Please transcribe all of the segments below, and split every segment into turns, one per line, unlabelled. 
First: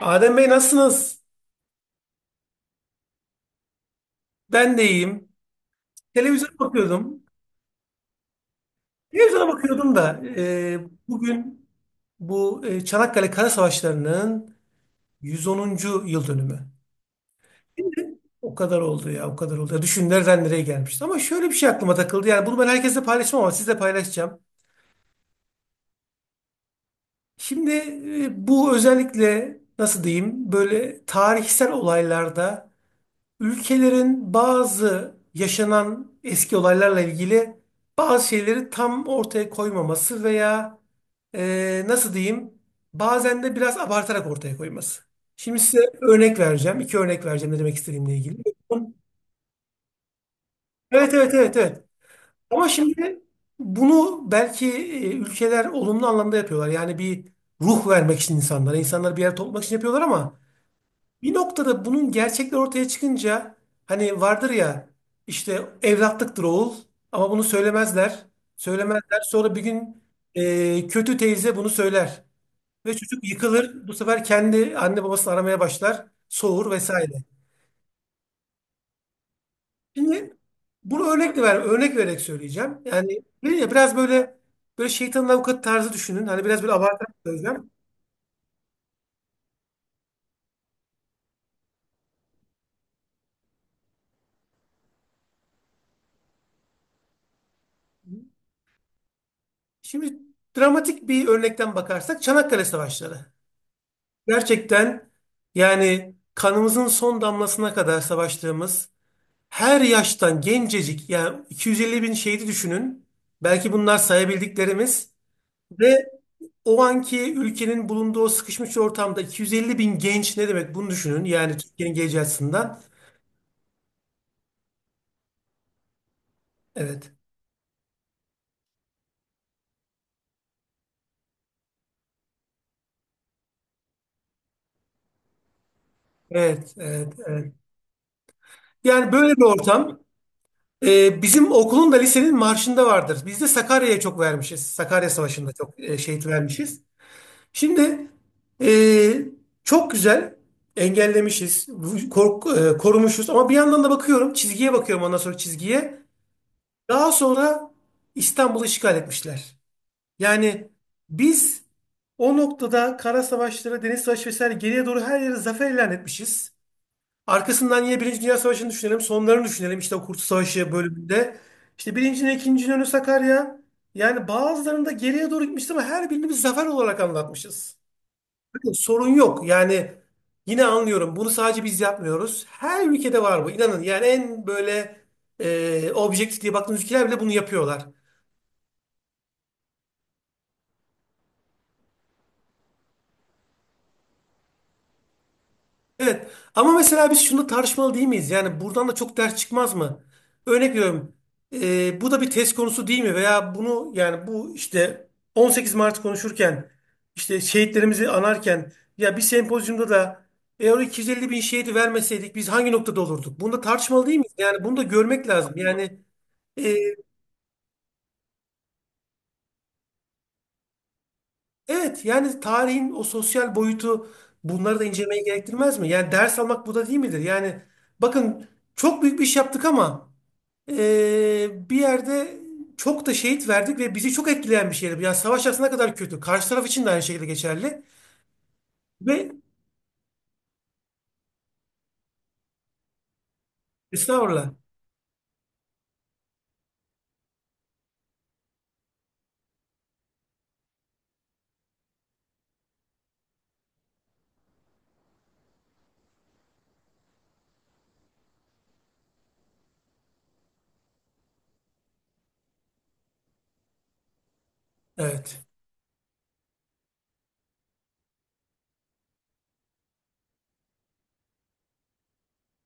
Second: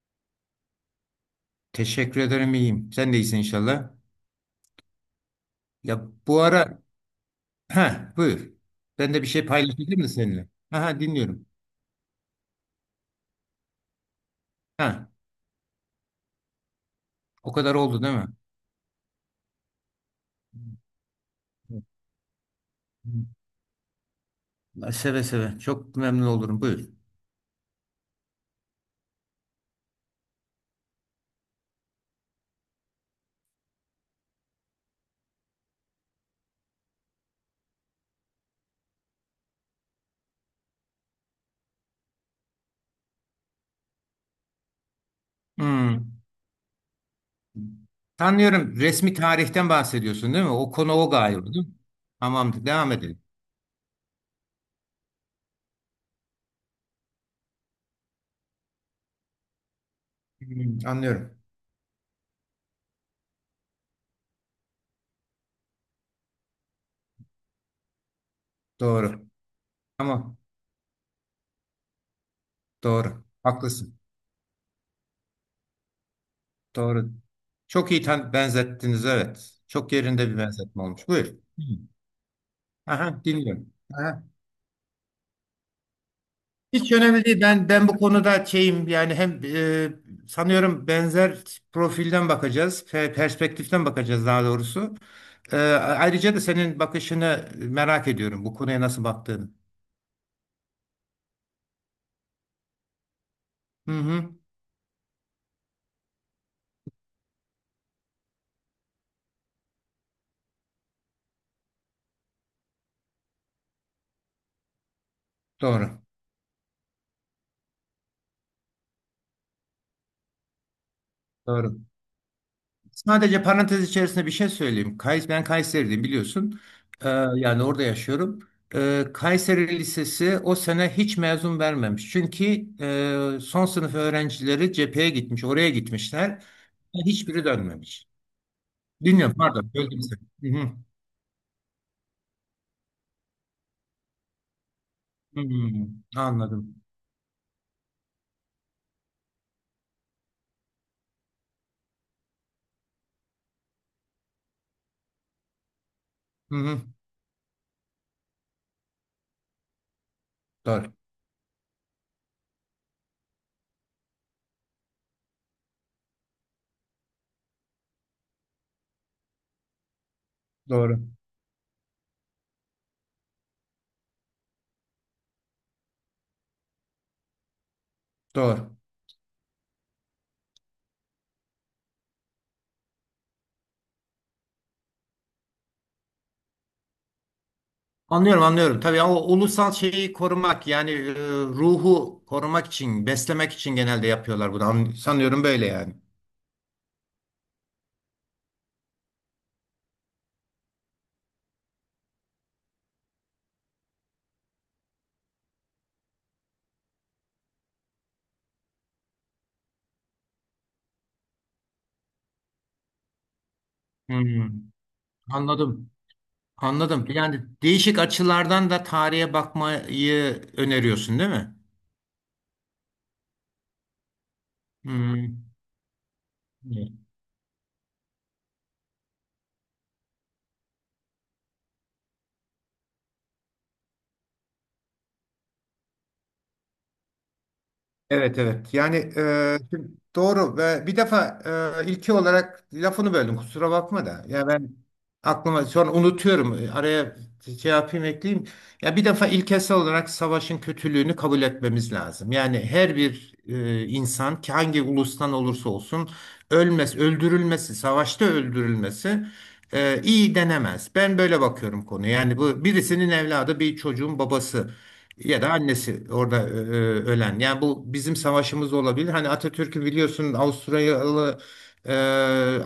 Adem Bey nasılsınız?
Teşekkür ederim, iyiyim. Sen de iyisin inşallah.
Ben de iyiyim.
Ya, bu
Televizyona
ara.
bakıyordum.
Ha, buyur. Ben de bir şey
Televizyona bakıyordum
paylaşabilir miyim
da
seninle? Aha, dinliyorum.
bugün bu Çanakkale Kara Savaşları'nın
Ha,
110. yıl dönümü.
o kadar oldu değil
Şimdi
mi?
o kadar oldu ya, o kadar oldu. Ya, düşün nereden nereye gelmişti. Ama şöyle bir şey aklıma takıldı. Yani bunu ben herkesle
Hı.
paylaşmam ama sizle paylaşacağım.
Seve seve. Çok memnun olurum. Buyur.
Şimdi bu özellikle nasıl diyeyim böyle tarihsel olaylarda ülkelerin bazı yaşanan eski olaylarla ilgili bazı şeyleri tam ortaya koymaması veya nasıl diyeyim bazen de biraz abartarak ortaya koyması. Şimdi size
Hmm.
örnek vereceğim. İki örnek vereceğim ne demek istediğimle ilgili.
Sanıyorum resmi tarihten bahsediyorsun değil mi? O konu o
Evet, evet,
galiba
evet,
değil mi?
evet.
Tamamdır.
Ama
Devam
şimdi
edelim.
bunu belki ülkeler olumlu anlamda yapıyorlar. Yani bir ruh vermek için insanlara, insanları bir yere toplamak için yapıyorlar ama
Hmm,
bir
anlıyorum.
noktada bunun gerçekler ortaya çıkınca hani vardır ya, işte evlatlıktır oğul, ama bunu söylemezler. Söylemezler.
Doğru.
Sonra bir gün
Tamam.
kötü teyze bunu söyler. Ve çocuk
Doğru.
yıkılır. Bu
Haklısın.
sefer kendi anne babasını aramaya başlar. Soğur
Doğru.
vesaire.
Çok iyi benzettiniz, evet. Çok yerinde
Şimdi
bir benzetme
bunu
olmuş. Buyur.
örnek vererek söyleyeceğim. Yani
Aha,
dedim ya
dinliyorum.
biraz
Aha.
böyle şeytanın avukatı tarzı düşünün. Hani biraz böyle
Hiç
abartarak
önemli değil. Ben
söyleyeceğim.
ben bu konuda şeyim yani hem sanıyorum benzer profilden bakacağız, perspektiften bakacağız daha doğrusu. Ayrıca da senin bakışını merak ediyorum, bu konuya nasıl baktığını.
Şimdi dramatik bir örnekten bakarsak Çanakkale Savaşları.
Hı hı.
Gerçekten yani kanımızın son damlasına kadar savaştığımız her yaştan gencecik yani 250 bin şehidi düşünün. Belki bunlar sayabildiklerimiz
Doğru.
ve o anki ülkenin bulunduğu o sıkışmış ortamda 250 bin genç ne demek bunu düşünün. Yani
Doğru.
Türkiye'nin geleceği açısından.
Sadece parantez içerisinde bir şey söyleyeyim. Ben Kayseri'deyim, biliyorsun. Ee,
Evet,
Yani orada yaşıyorum. Kayseri Lisesi o sene hiç mezun vermemiş. Çünkü son sınıf öğrencileri cepheye gitmiş, oraya gitmişler.
evet, evet,
Hiçbiri
evet.
dönmemiş.
Yani böyle
Dinliyorum,
bir
pardon,
ortam
böldüm seni. Hı hı.
bizim okulun da, lisenin marşında vardır. Biz de Sakarya'ya çok vermişiz. Sakarya
Hı
Savaşı'nda çok
hı.
şehit vermişiz.
Anladım.
Şimdi eee, çok güzel engellemişiz, korumuşuz ama bir yandan da bakıyorum çizgiye, bakıyorum ondan sonra çizgiye.
Hı hı.
Daha sonra İstanbul'u işgal etmişler. Yani
Doğru,
biz o noktada kara savaşları, deniz savaşı vesaire geriye doğru her yere zafer ilan etmişiz. Arkasından yine Birinci Dünya Savaşı'nı düşünelim, sonlarını düşünelim, işte o Kurtuluş Savaşı
doğru,
bölümünde. İşte birincinin ikinci önü Sakarya. Yani bazılarında geriye doğru gitmişiz ama her birini biz zafer olarak anlatmışız.
doğru.
Sorun yok. Yani yine anlıyorum. Bunu sadece biz yapmıyoruz. Her ülkede var bu. İnanın yani en böyle objektif diye baktığınız ülkeler bile bunu yapıyorlar.
Anlıyorum, anlıyorum. Tabii o ulusal şeyi korumak, yani ruhu korumak için, beslemek için genelde yapıyorlar bunu. Sanıyorum böyle yani.
Evet. Ama mesela biz şunu tartışmalı değil miyiz? Yani buradan da çok ders çıkmaz mı? Örnek veriyorum. Bu da bir test konusu değil mi? Veya bunu, yani bu işte 18 Mart konuşurken, işte şehitlerimizi anarken ya bir sempozyumda da, eğer o 250 bin şehidi vermeseydik biz hangi noktada olurduk? Bunu da tartışmalı değil miyiz?
Hmm,
Yani bunu da görmek lazım.
anladım.
Yani Ee,
Anladım. Yani değişik açılardan da tarihe bakmayı öneriyorsun, değil mi?
evet, yani tarihin o sosyal boyutu, bunları da incelemeyi
Hmm.
gerektirmez mi? Yani ders almak bu da değil midir? Yani bakın, çok büyük bir iş yaptık ama bir yerde çok da şehit verdik ve bizi çok etkileyen bir şeydi. Yani savaş aslında kadar kötü. Karşı taraf için de aynı şekilde geçerli.
Evet, evet. Yani
Ve
şimdi doğru ve bir defa ilki olarak lafını böldüm, kusura bakma da. Ya
estağfurullah.
ben aklıma sonra unutuyorum. Araya şey yapayım, ekleyeyim. Ya bir defa ilkesel olarak savaşın kötülüğünü kabul etmemiz lazım. Yani her bir insan, ki hangi ulustan olursa olsun ölmez, öldürülmesi, savaşta öldürülmesi iyi denemez. Ben böyle bakıyorum konuya. Yani bu birisinin evladı, bir çocuğun babası
Evet.
ya da annesi orada ölen. Yani bu bizim savaşımız olabilir. Hani Atatürk'ü biliyorsun, Avusturyalı ee,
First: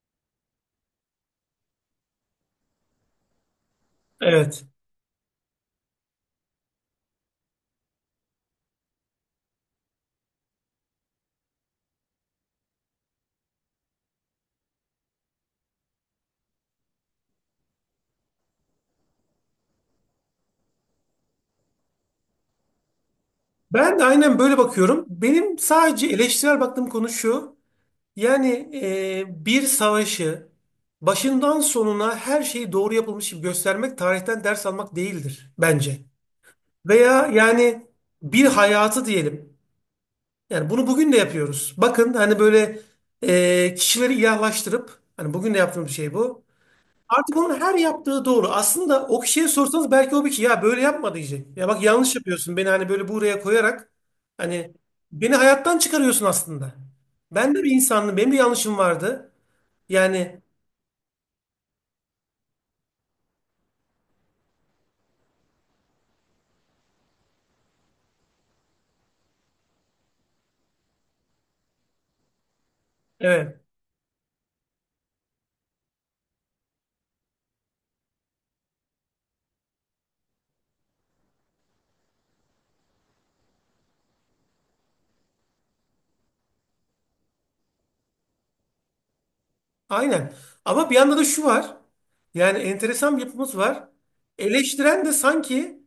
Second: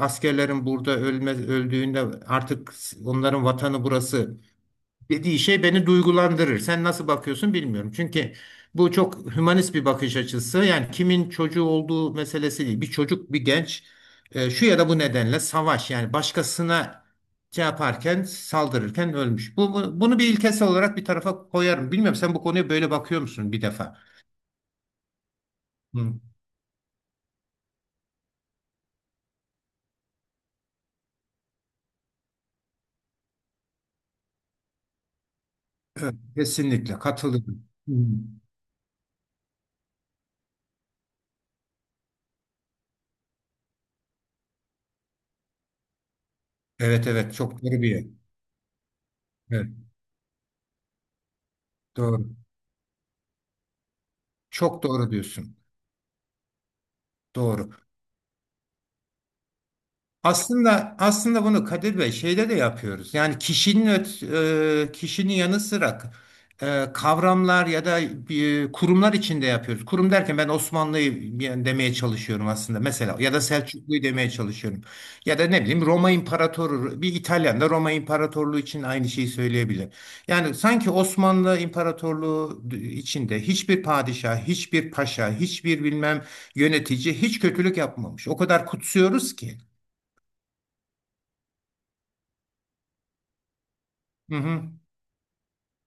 askerlerin burada öldüğünde artık onların vatanı burası
Evet.
dediği şey beni duygulandırır. Sen nasıl bakıyorsun bilmiyorum. Çünkü bu çok hümanist bir bakış açısı. Yani kimin çocuğu olduğu meselesi değil. Bir çocuk, bir genç şu ya da bu nedenle savaş yani başkasına şey yaparken, saldırırken ölmüş. Bunu bir ilkesel olarak bir tarafa koyarım. Bilmiyorum, sen bu konuya böyle bakıyor musun bir defa?
Ben de aynen böyle bakıyorum. Benim sadece
Hı.
eleştirel baktığım konu şu. Yani bir savaşı başından sonuna her şeyi doğru yapılmış gibi göstermek tarihten ders almak değildir bence.
Evet, kesinlikle
Veya
katılıyorum.
yani
Hı.
bir hayatı diyelim. Yani bunu bugün de yapıyoruz. Bakın hani böyle kişileri ilahlaştırıp, hani bugün de yaptığımız şey bu.
Evet, evet,
Artık
çok
onun her
doğru bir yer.
yaptığı doğru. Aslında o kişiye
Evet.
sorsanız belki o bir kişi, ya böyle yapma diyecek. Ya bak, yanlış
Doğru.
yapıyorsun, beni hani böyle buraya koyarak hani
Çok doğru
beni
diyorsun.
hayattan çıkarıyorsun aslında. Ben de
Doğru.
bir insandım. Benim de yanlışım vardı. Yani
Aslında bunu Kadir Bey şeyde de yapıyoruz. Yani kişinin yanı sıra kavramlar ya da kurumlar içinde yapıyoruz. Kurum derken ben Osmanlı'yı yani demeye çalışıyorum aslında, mesela, ya da
evet,
Selçuklu'yu demeye çalışıyorum. Ya da ne bileyim, Roma İmparatoru bir İtalyan da Roma İmparatorluğu için aynı şeyi söyleyebilir. Yani sanki Osmanlı İmparatorluğu içinde hiçbir padişah, hiçbir paşa, hiçbir bilmem yönetici hiç kötülük yapmamış. O kadar kutsuyoruz ki.
aynen. Ama bir yanda da şu var. Yani enteresan bir yapımız var.
Hı hı.
Eleştiren de sanki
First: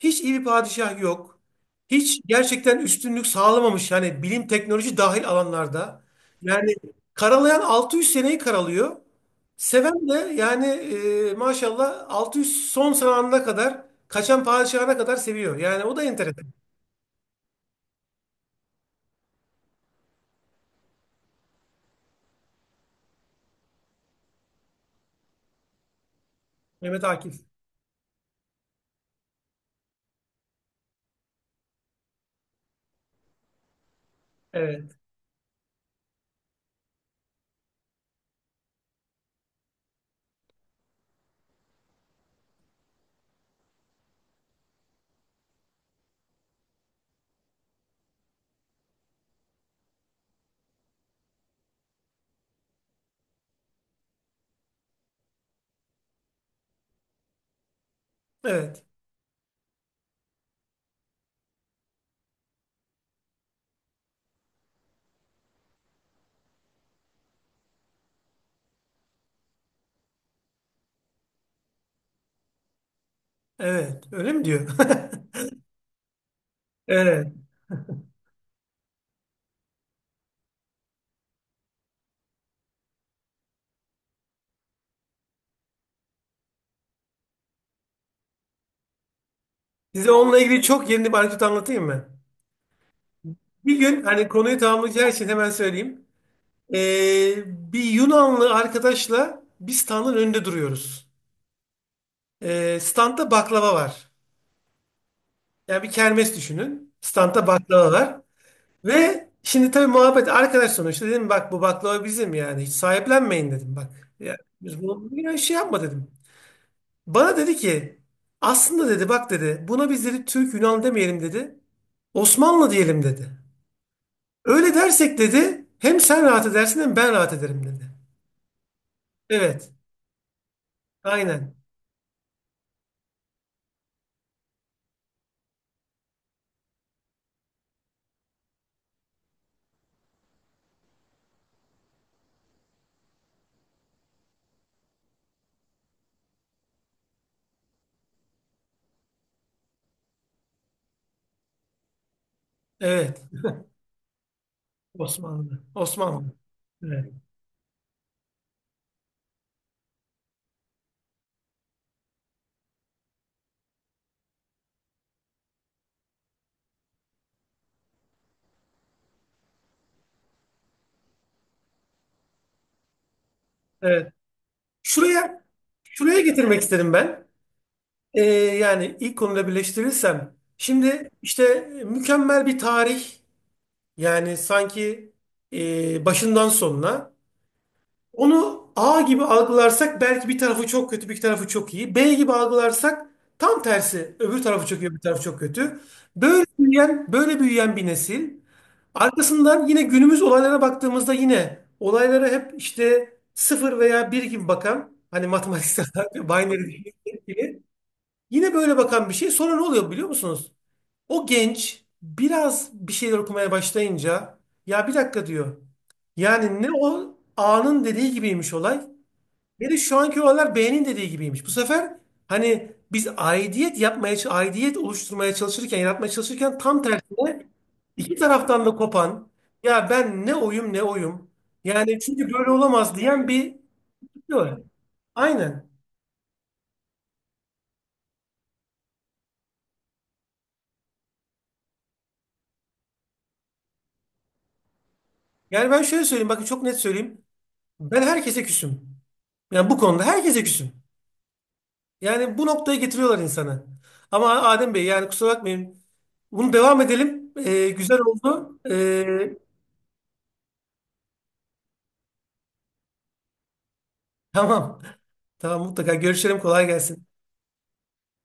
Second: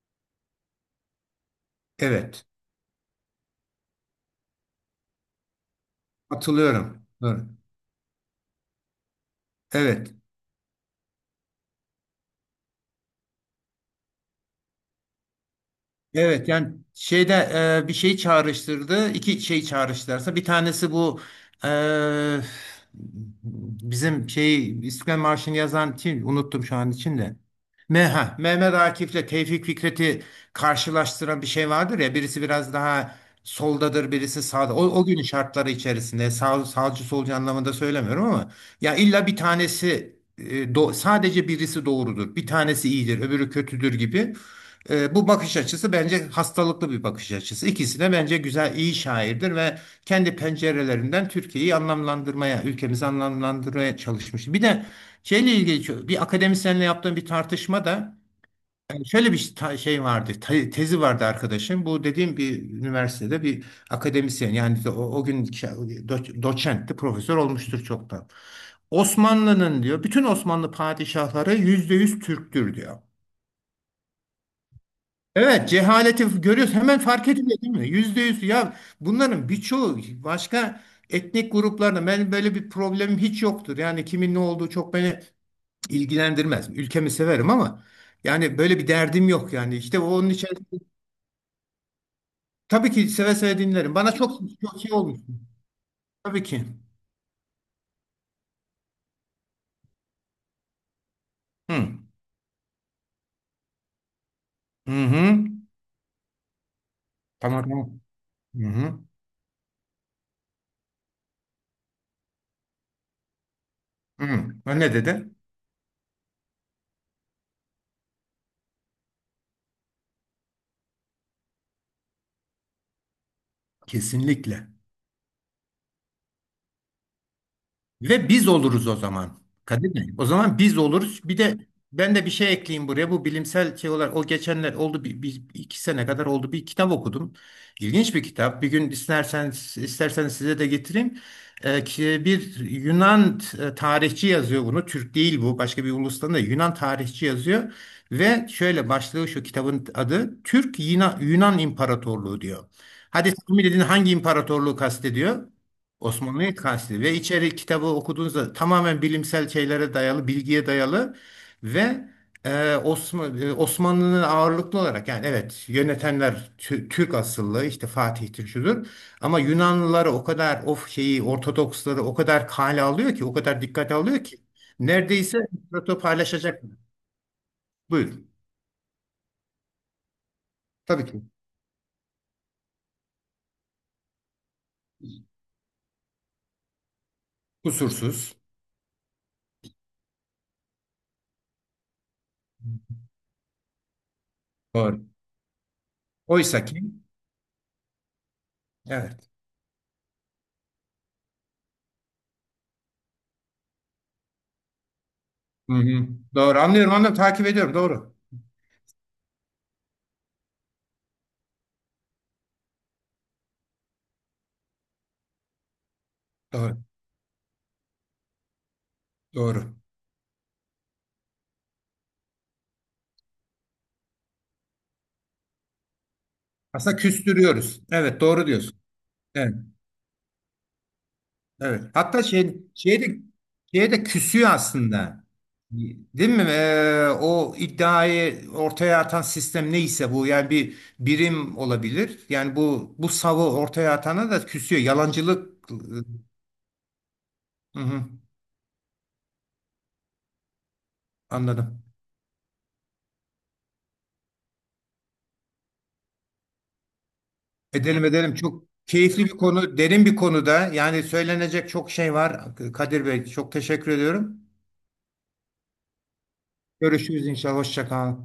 hiç iyi bir padişah yok. Hiç
Evet.
gerçekten üstünlük sağlamamış yani bilim, teknoloji dahil alanlarda. Yani
Hatırlıyorum. Doğru.
karalayan 600 seneyi karalıyor. Seven de
Evet.
yani maşallah 600 son zamanına kadar, kaçan padişahına kadar seviyor. Yani o da enteresan.
Evet yani şeyde bir şey çağrıştırdı. İki şey çağrıştırsa bir tanesi bu e, bizim şey İstiklal Marşı'nı yazan kim, unuttum şu an
Mehmet
içinde.
Akif.
Mehmet Akif'le Tevfik Fikret'i karşılaştıran bir şey vardır ya, birisi biraz daha soldadır, birisi sağda. O,
Evet.
o günün şartları içerisinde sağcı solcu anlamında söylemiyorum ama ya illa bir tanesi sadece birisi doğrudur. Bir tanesi iyidir, öbürü kötüdür gibi. Bu bakış açısı bence hastalıklı bir bakış açısı. İkisi de bence güzel, iyi şairdir ve kendi pencerelerinden Türkiye'yi anlamlandırmaya, ülkemizi anlamlandırmaya çalışmış. Bir de şeyle ilgili bir akademisyenle yaptığım bir tartışmada
Evet.
yani şöyle bir şey vardı, tezi vardı arkadaşım. Bu dediğim bir üniversitede bir akademisyen, yani o gün doçentti, profesör olmuştur çoktan. Osmanlı'nın diyor, bütün Osmanlı padişahları %100 Türktür diyor.
Evet. Öyle mi diyor?
Evet, cehaleti görüyoruz. Hemen
Evet.
fark ediliyor değil mi? %100. Ya bunların birçoğu başka etnik gruplarda, ben böyle bir problemim hiç yoktur. Yani kimin ne olduğu çok beni ilgilendirmez. Ülkemi severim ama yani böyle bir derdim yok yani. İşte
Size
onun
onunla
için
ilgili çok yeni bir anekdot anlatayım mı?
tabii ki seve seve
Bir
dinlerim.
gün,
Bana
hani
çok
konuyu
çok iyi
tamamlayacağı
olmuş.
için hemen söyleyeyim.
Tabii ki.
Ee, Bir Yunanlı arkadaşla bir standın önünde duruyoruz.
Hı.
Standta baklava var.
Hı hı.
Yani bir kermes düşünün. Standta
Tamam,
baklava
tamam.
var.
Hı hı.
Ve şimdi tabii muhabbet, arkadaş sonuçta, dedim bak bu baklava bizim, yani hiç sahiplenmeyin dedim bak. Ya,
Hı. Ha,
biz
ne
bunu
dedi?
bir şey yapma dedim. Bana dedi ki, aslında dedi bak dedi, buna biz dedi Türk Yunan demeyelim dedi. Osmanlı diyelim dedi.
Kesinlikle.
Öyle dersek dedi hem sen rahat edersin hem ben rahat ederim dedi.
Ve biz oluruz o zaman.
Evet.
Kadir Bey, o zaman biz oluruz. Bir
Aynen.
de ben de bir şey ekleyeyim buraya. Bu bilimsel şey olarak, o geçenler oldu iki sene kadar oldu, bir kitap okudum. İlginç bir kitap. Bir gün isterseniz size de getireyim. Bir Yunan tarihçi yazıyor bunu. Türk değil bu. Başka bir ulustan da, Yunan tarihçi yazıyor. Ve şöyle başlığı, şu kitabın adı, Türk Yunan İmparatorluğu diyor.
Evet.
Hadi tahmin edin, hangi imparatorluğu kastediyor?
Osmanlı. Osmanlı.
Osmanlı'yı kastediyor.
Evet.
Ve içeri kitabı okuduğunuzda tamamen bilimsel şeylere dayalı, bilgiye dayalı ve Osmanlı'nın ağırlıklı olarak, yani evet, yönetenler Türk asıllı, işte Fatih'tir şudur, ama Yunanlıları o kadar of şeyi, Ortodoksları o kadar kale alıyor ki, o kadar dikkate
Evet.
alıyor ki neredeyse
Şuraya
proto
Şuraya getirmek
paylaşacak.
istedim ben.
Buyurun.
Yani ilk konuda birleştirirsem.
Tabii
Şimdi
ki.
işte mükemmel bir tarih. Yani sanki başından sonuna.
Kusursuz.
Onu A gibi algılarsak belki bir tarafı çok kötü, bir tarafı çok iyi. B gibi algılarsak tam tersi. Öbür tarafı çok iyi, öbür
Doğru.
tarafı çok kötü.
Oysa ki
Böyle büyüyen bir nesil.
evet.
Arkasından yine günümüz olaylara baktığımızda yine olaylara hep işte sıfır veya bir gibi bakan, hani
Hı
matematiksel
hı.
olarak
Doğru,
binary
anlıyorum, anlıyorum, takip
gibi
ediyorum, doğru.
yine böyle bakan bir şey. Sonra ne oluyor biliyor musunuz? O genç biraz bir şeyler okumaya başlayınca, ya bir dakika diyor. Yani ne
Doğru.
o A'nın dediği gibiymiş olay. Bir
Doğru.
de şu anki olaylar beğenin dediği gibiymiş. Bu sefer hani biz aidiyet yapmaya, aidiyet oluşturmaya çalışırken, yaratmaya çalışırken tam
Aslında
tersine
küstürüyoruz.
iki
Evet, doğru
taraftan da
diyorsun.
kopan,
Evet,
ya ben ne oyum, ne oyum.
evet.
Yani
Hatta
çünkü böyle olamaz diyen bir
şey de
kitle
küsüyor
var.
aslında.
Aynen.
Değil mi? O iddiayı ortaya atan sistem neyse, bu yani bir birim olabilir. Yani bu savı ortaya atana da küsüyor. Yalancılık.
Yani ben şöyle söyleyeyim, bakın çok net söyleyeyim.
Hı
Ben
hı,
herkese küsüm. Yani bu konuda herkese küsüm.
anladım.
Yani bu noktaya getiriyorlar insanı. Ama Adem Bey yani kusura bakmayın. Bunu devam edelim. Güzel
Edelim, edelim.
oldu.
Çok keyifli bir konu, derin bir konuda. Yani söylenecek çok şey var. Kadir Bey, çok teşekkür ediyorum.
Tamam. Tamam, mutlaka görüşelim. Kolay gelsin.
Görüşürüz inşallah. Hoşça kal.